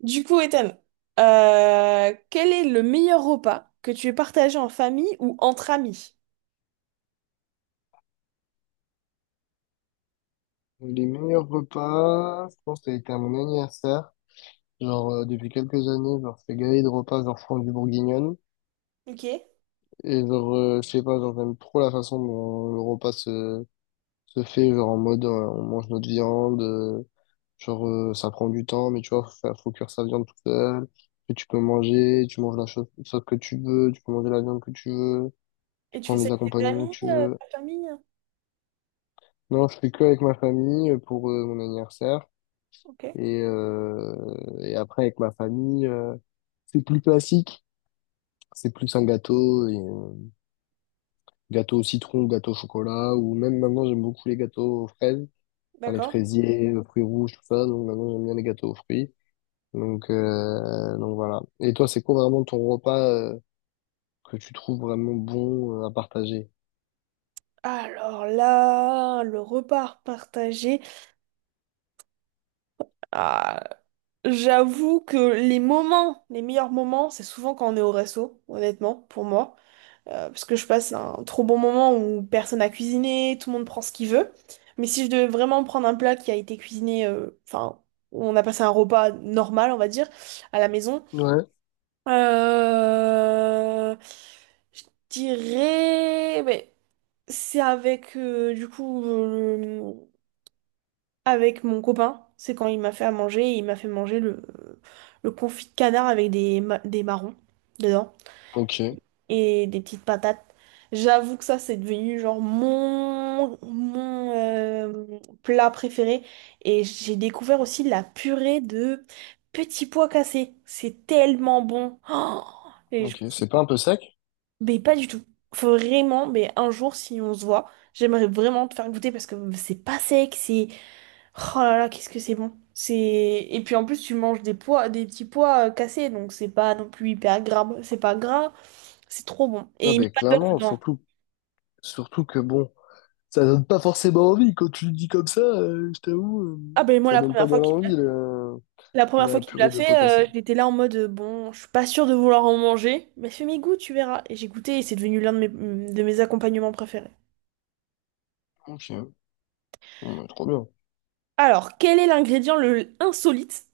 Du coup, Ethan, quel est le meilleur repas que tu aies partagé en famille ou entre amis? Les meilleurs repas, je pense que ça a été à mon anniversaire. Depuis quelques années, je fais galer de repas, genre, France du Bourguignonne. Ok. Et Et je sais pas, genre, j'aime trop la façon dont se fait, genre, en mode, on mange notre viande, ça prend du temps, mais tu vois, faut cuire sa viande tout seul. Et tu manges la chose, sauce que tu veux, tu peux manger la viande que tu veux, tu tu prends fais ça les avec tes accompagnements amis, que tu veux. ta famille? Non, je fais que avec ma famille pour, mon anniversaire. Ok, Et après, avec ma famille, c'est plus classique. C'est plus un gâteau, gâteau au citron, gâteau au chocolat, ou même maintenant, j'aime beaucoup les gâteaux aux fraises, enfin, les d'accord. fraisiers, fruits rouges, tout ça. Donc maintenant, j'aime bien les gâteaux aux fruits. Donc voilà. Et toi, c'est quoi vraiment ton repas, que tu trouves vraiment bon, à partager? Alors là, le repas partagé. Ah, j'avoue que les moments, les meilleurs moments, c'est souvent quand on est au resto, honnêtement, pour moi. Parce que je passe un trop bon moment où personne n'a cuisiné, tout le monde prend ce qu'il veut. Mais si je devais vraiment prendre un plat qui a été cuisiné, enfin, où on a passé un repas normal, on va dire, à la maison, Ouais. euh, je dirais, mais c'est avec, du coup, avec mon copain. C'est quand il m'a fait à manger, il m'a fait manger le confit de canard avec des marrons dedans. Ok, Et des petites patates. J'avoue que ça, c'est devenu genre mon plat préféré. Et j'ai découvert aussi la purée de petits pois cassés. C'est tellement bon. Ok. C'est pas un peu sec? Mais pas du tout. Faut vraiment, mais un jour, si on se voit, j'aimerais vraiment te faire goûter parce que c'est pas sec, c'est. Oh là là, qu'est-ce que c'est bon. C'est. Et puis en plus, tu manges des pois, des petits pois cassés, donc c'est pas non plus hyper gras. C'est pas gras. C'est trop bon. Ouais, Et il met ben pas de beurre clairement, dedans. surtout que bon. Ça donne pas forcément envie. Quand tu le dis comme ça, je t'avoue, Ah ben moi ça donne pas galant envie, la première fois la qu'il me purée l'a de pois fait, cassés. J'étais là en mode bon, je suis pas sûre de vouloir en manger, mais fais mes goûts, tu verras. Et j'ai goûté et c'est devenu l'un de mes accompagnements préférés. Ok, ouais, trop bien. Alors, quel est l'ingrédient le insolite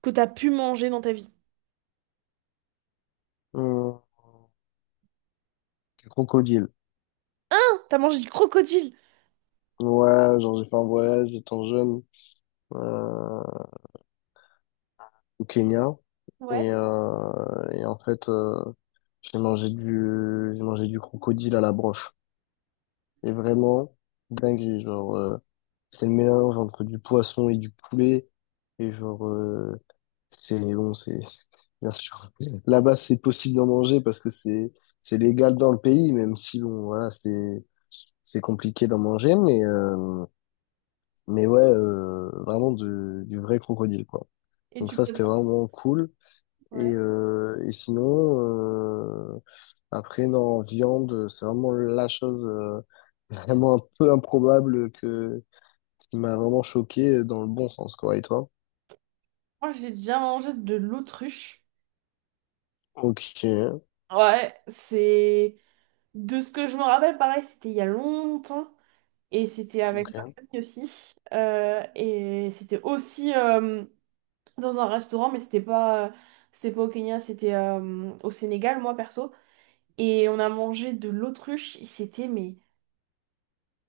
que t'as pu manger dans ta vie? Euh, Crocodile. T'as mangé du crocodile. Ouais, genre j'ai fait un voyage étant jeune euh, au Kenya. Ouais, Et en fait, j'ai mangé du crocodile à la broche. Et vraiment, dingue, c'est le mélange entre du poisson et du poulet. Et c'est bon, c'est bien sûr. Là-bas, c'est possible d'en manger parce que c'est légal dans le pays, même si bon, voilà, c'est compliqué d'en manger, mais ouais, du vrai crocodile, quoi. et Donc tu ça, c'était prépares. vraiment cool. Et Ouais. euh, et sinon, après, non, en viande, c'est vraiment la chose vraiment un peu improbable que qui m'a vraiment choqué dans le bon sens, quoi. Et toi? Moi, j'ai déjà mangé de l'autruche. Ok, Ouais, c'est. De ce que je me rappelle, pareil, c'était il y a longtemps. Et c'était avec ma ok, famille aussi. Et c'était aussi dans un restaurant, mais c'était pas au Kenya, c'était au Sénégal, moi perso. Et on a mangé de l'autruche et c'était mais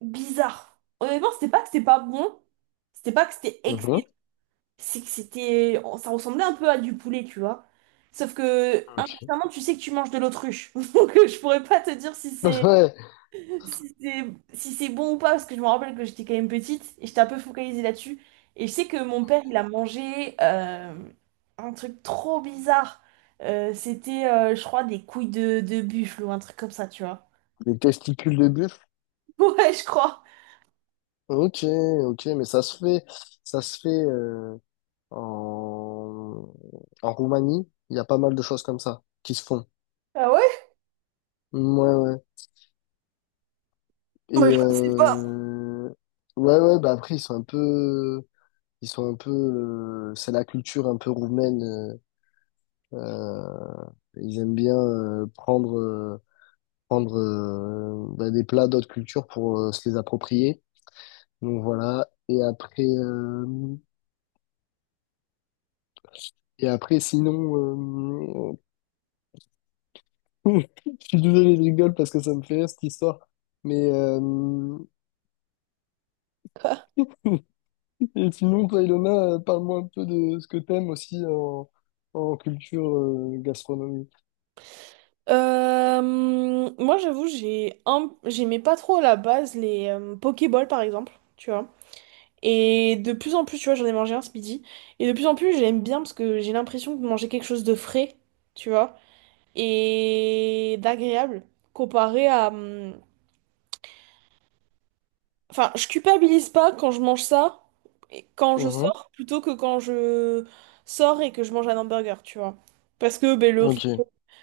bizarre. Honnêtement, c'était pas que c'était pas bon, c'était pas que c'était excellent, mhm, c'est que c'était, ça ressemblait un peu à du poulet, tu vois. Sauf que ok. inconsciemment, tu sais que tu manges de l'autruche, donc je pourrais pas te dire Ouais, si c'est si c'est bon ou pas, parce que je me rappelle que j'étais quand même petite et j'étais un peu focalisée là-dessus. Et je sais que mon père, il a mangé un truc trop bizarre. C'était, je crois, des couilles de buffle ou un truc comme ça, tu vois. les testicules de bœuf. Ouais, je crois. Ok, ok, mais ça se fait en, en Roumanie. Il y a pas mal de choses comme ça qui se font. Ah ouais? Ouais, ouais. Moi, Et je sais euh, ouais, ouais. Bah après, ils sont un peu. C'est la culture un peu roumaine. Euh, Ils aiment bien prendre bah, des plats d'autres cultures pour se les approprier. Donc voilà. Et après, sinon. Oui, je suis désolé, je rigole parce que ça me fait rire cette histoire. Mais pas. et sinon, toi, Ilona, parle-moi un peu de ce que t'aimes aussi en culture gastronomique. Euh, Moi, j'avoue, j'ai un. J'aimais pas trop à la base les Pokéballs, par exemple. Tu vois. Et de plus en plus, tu vois, j'en ai mangé un ce midi. Et de plus en plus, j'aime bien parce que j'ai l'impression de manger quelque chose de frais, tu vois, et d'agréable comparé à, enfin, je culpabilise pas quand je mange ça, et quand je Mhm. sors, plutôt que quand je sors et que je mange un hamburger, tu vois. Parce que ben, le Ok. riz,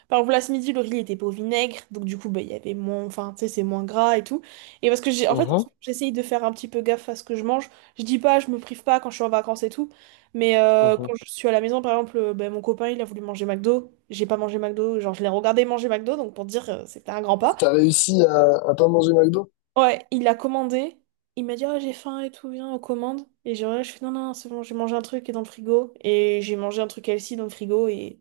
par exemple, là ce midi, le riz était pas au vinaigre, donc du coup, ben, il y avait moins, enfin, tu sais, c'est moins gras et tout. Et parce que j'ai, en fait, en Mhm. ce moment, j'essaye de faire un petit peu gaffe à ce que je mange. Je dis pas, je me prive pas quand je suis en vacances et tout, mais quand Mhm. je suis à la maison, par exemple, ben, mon copain, il a voulu manger McDo, j'ai pas mangé McDo, genre, je l'ai regardé manger McDo, donc pour dire, c'était un grand pas. T'as réussi à pas manger McDo? Ouais, il a commandé. Il m'a dit, Ah, j'ai faim et tout, viens, on commande. Et genre, là, je fais, non, non, c'est bon, j'ai mangé un truc qui est dans le frigo. Et j'ai mangé un truc LC dans le frigo. Et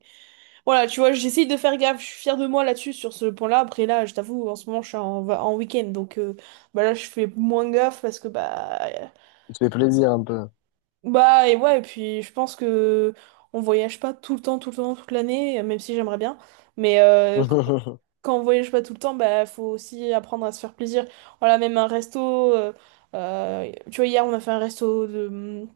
voilà, tu vois, j'essaye de faire gaffe. Je suis fière de moi là-dessus, sur ce point-là. Après, là, je t'avoue, en ce moment, je suis en week-end. Donc, bah là, je fais moins gaffe parce que, bah. Tu te fais plaisir un peu. Bah, et ouais, et puis, je pense que on voyage pas tout le temps, tout le temps, toute l'année, même si j'aimerais bien. Mais quand on voyage pas tout le temps, bah faut aussi apprendre à se faire plaisir. Voilà, même un resto. Tu vois, hier on a fait un resto de,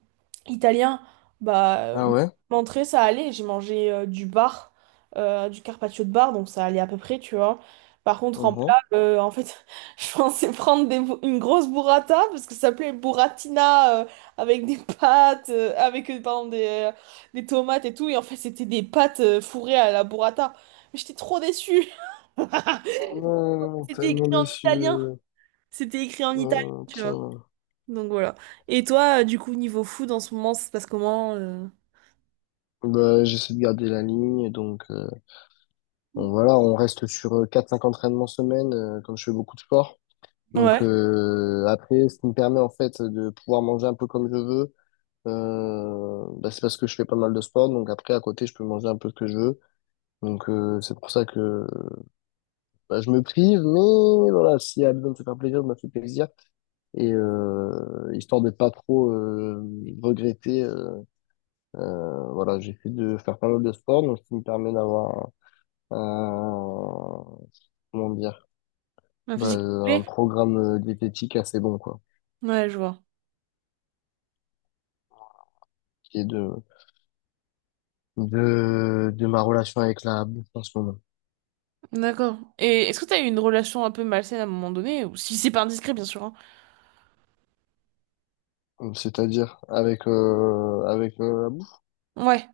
italien. Bah, Ah ouais? l'entrée ça allait. J'ai mangé du bar, du carpaccio de bar, donc ça allait à peu près, tu vois. Par contre, en Mhm. plat, en fait, je pensais prendre une grosse burrata parce que ça s'appelait burratina, avec des pâtes, avec pardon, euh, des tomates et tout. Et en fait, c'était des pâtes fourrées à la burrata. Mais j'étais trop déçue. Oh, C'était écrit tellement en déçu. italien. C'était écrit en italien, Oh, tu vois. tiens. Donc voilà. Et toi, du coup, niveau food, en ce moment, ça se passe comment? Bah, j'essaie de garder la ligne, donc bon, voilà, on reste sur 4-5 entraînements semaine, comme je fais beaucoup de sport. Donc Ouais. Après, ce qui me permet en fait de pouvoir manger un peu comme je veux, bah, c'est parce que je fais pas mal de sport. Donc après, à côté, je peux manger un peu ce que je veux. Donc c'est pour ça que bah, je me prive, mais voilà, s'il y a besoin de se faire plaisir, je me fais plaisir. Et histoire de pas trop regretter, euh, voilà, j'essaie de faire pas mal de sport, donc ce qui me permet d'avoir un, un- comment dire, La bah, physique un plaît? programme diététique assez bon, quoi, Ouais, je vois. qui est de ma relation avec la bouffe en ce moment. D'accord. Et est-ce que t'as eu une relation un peu malsaine à un moment donné? Ou si c'est pas indiscret, bien sûr, hein. C'est-à-dire avec avec la bouffe. Ouais.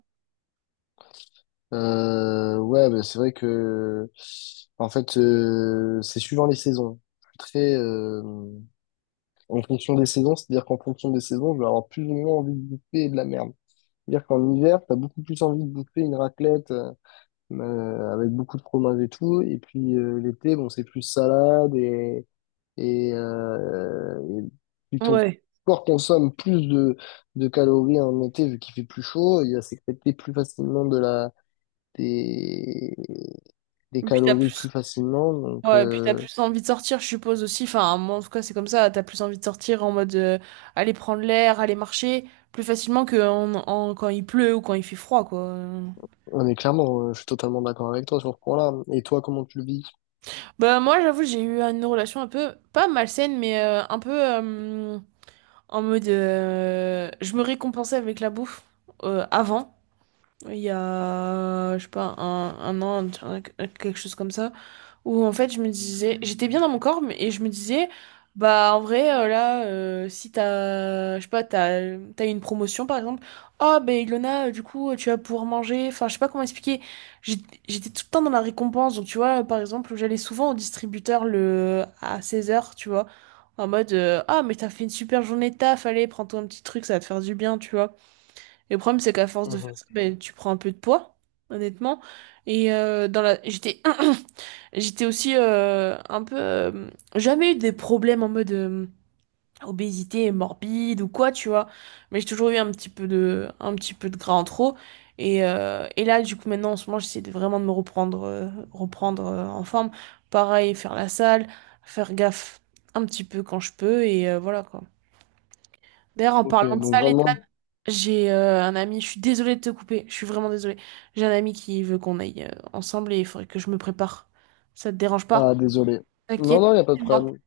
Ouais, bah, c'est vrai que en fait c'est suivant les saisons. Je suis très en fonction des saisons, c'est-à-dire qu'en fonction des saisons, je vais avoir plus ou moins envie de bouffer de la merde. C'est-à-dire qu'en hiver, t'as beaucoup plus envie de bouffer une raclette avec beaucoup de fromage et tout, et puis l'été, bon, c'est plus salade et plus ton Ouais. corps consomme plus de calories en été vu qu'il fait plus chaud, il va sécréter plus facilement des, des Et puis t'as calories plus plus. facilement. Donc Ouais, et puis t'as plus envie de sortir, je suppose aussi. Enfin, moi, en tout cas, c'est comme ça. T'as plus envie de sortir en mode aller prendre l'air, aller marcher plus facilement que quand il pleut ou quand il fait froid, quoi. on est clairement, je suis totalement d'accord avec toi sur ce point-là. Et toi, comment tu le vis? Bah moi j'avoue j'ai eu une relation un peu pas malsaine mais un peu en mode je me récompensais avec la bouffe avant il y a je sais pas un an quelque chose comme ça où en fait je me disais, j'étais bien dans mon corps, et je me disais, bah en vrai là, si t'as, je sais pas, t'as une promotion par exemple, oh ben Ilona, du coup tu vas pouvoir manger, enfin je sais pas comment expliquer, J'ai- j'étais tout le temps dans la récompense, donc tu vois, par exemple j'allais souvent au distributeur le à 16 heures tu vois, en mode, ah mais t'as fait une super journée de taf, allez prends-toi un petit truc, ça va te faire du bien, tu vois. Le problème, c'est qu'à force de faire Mhm. ça, ben, tu prends un peu de poids, honnêtement. Et j'étais aussi un peu, jamais eu des problèmes en mode obésité morbide ou quoi, tu vois. Mais j'ai toujours eu un petit peu de gras en trop. Et là, du coup, maintenant, en ce moment, j'essaie de vraiment de me reprendre en forme. Pareil, faire la salle, faire gaffe un petit peu quand je peux, et voilà quoi. D'ailleurs, en Ok, parlant de donc salle et vraiment, j'ai un ami, je suis désolée de te couper, je suis vraiment désolée. J'ai un ami qui veut qu'on aille ensemble et il faudrait que je me prépare. Ça te dérange pas? ah désolé. Non, T'inquiète, non, il n'y a pas de moi. problème.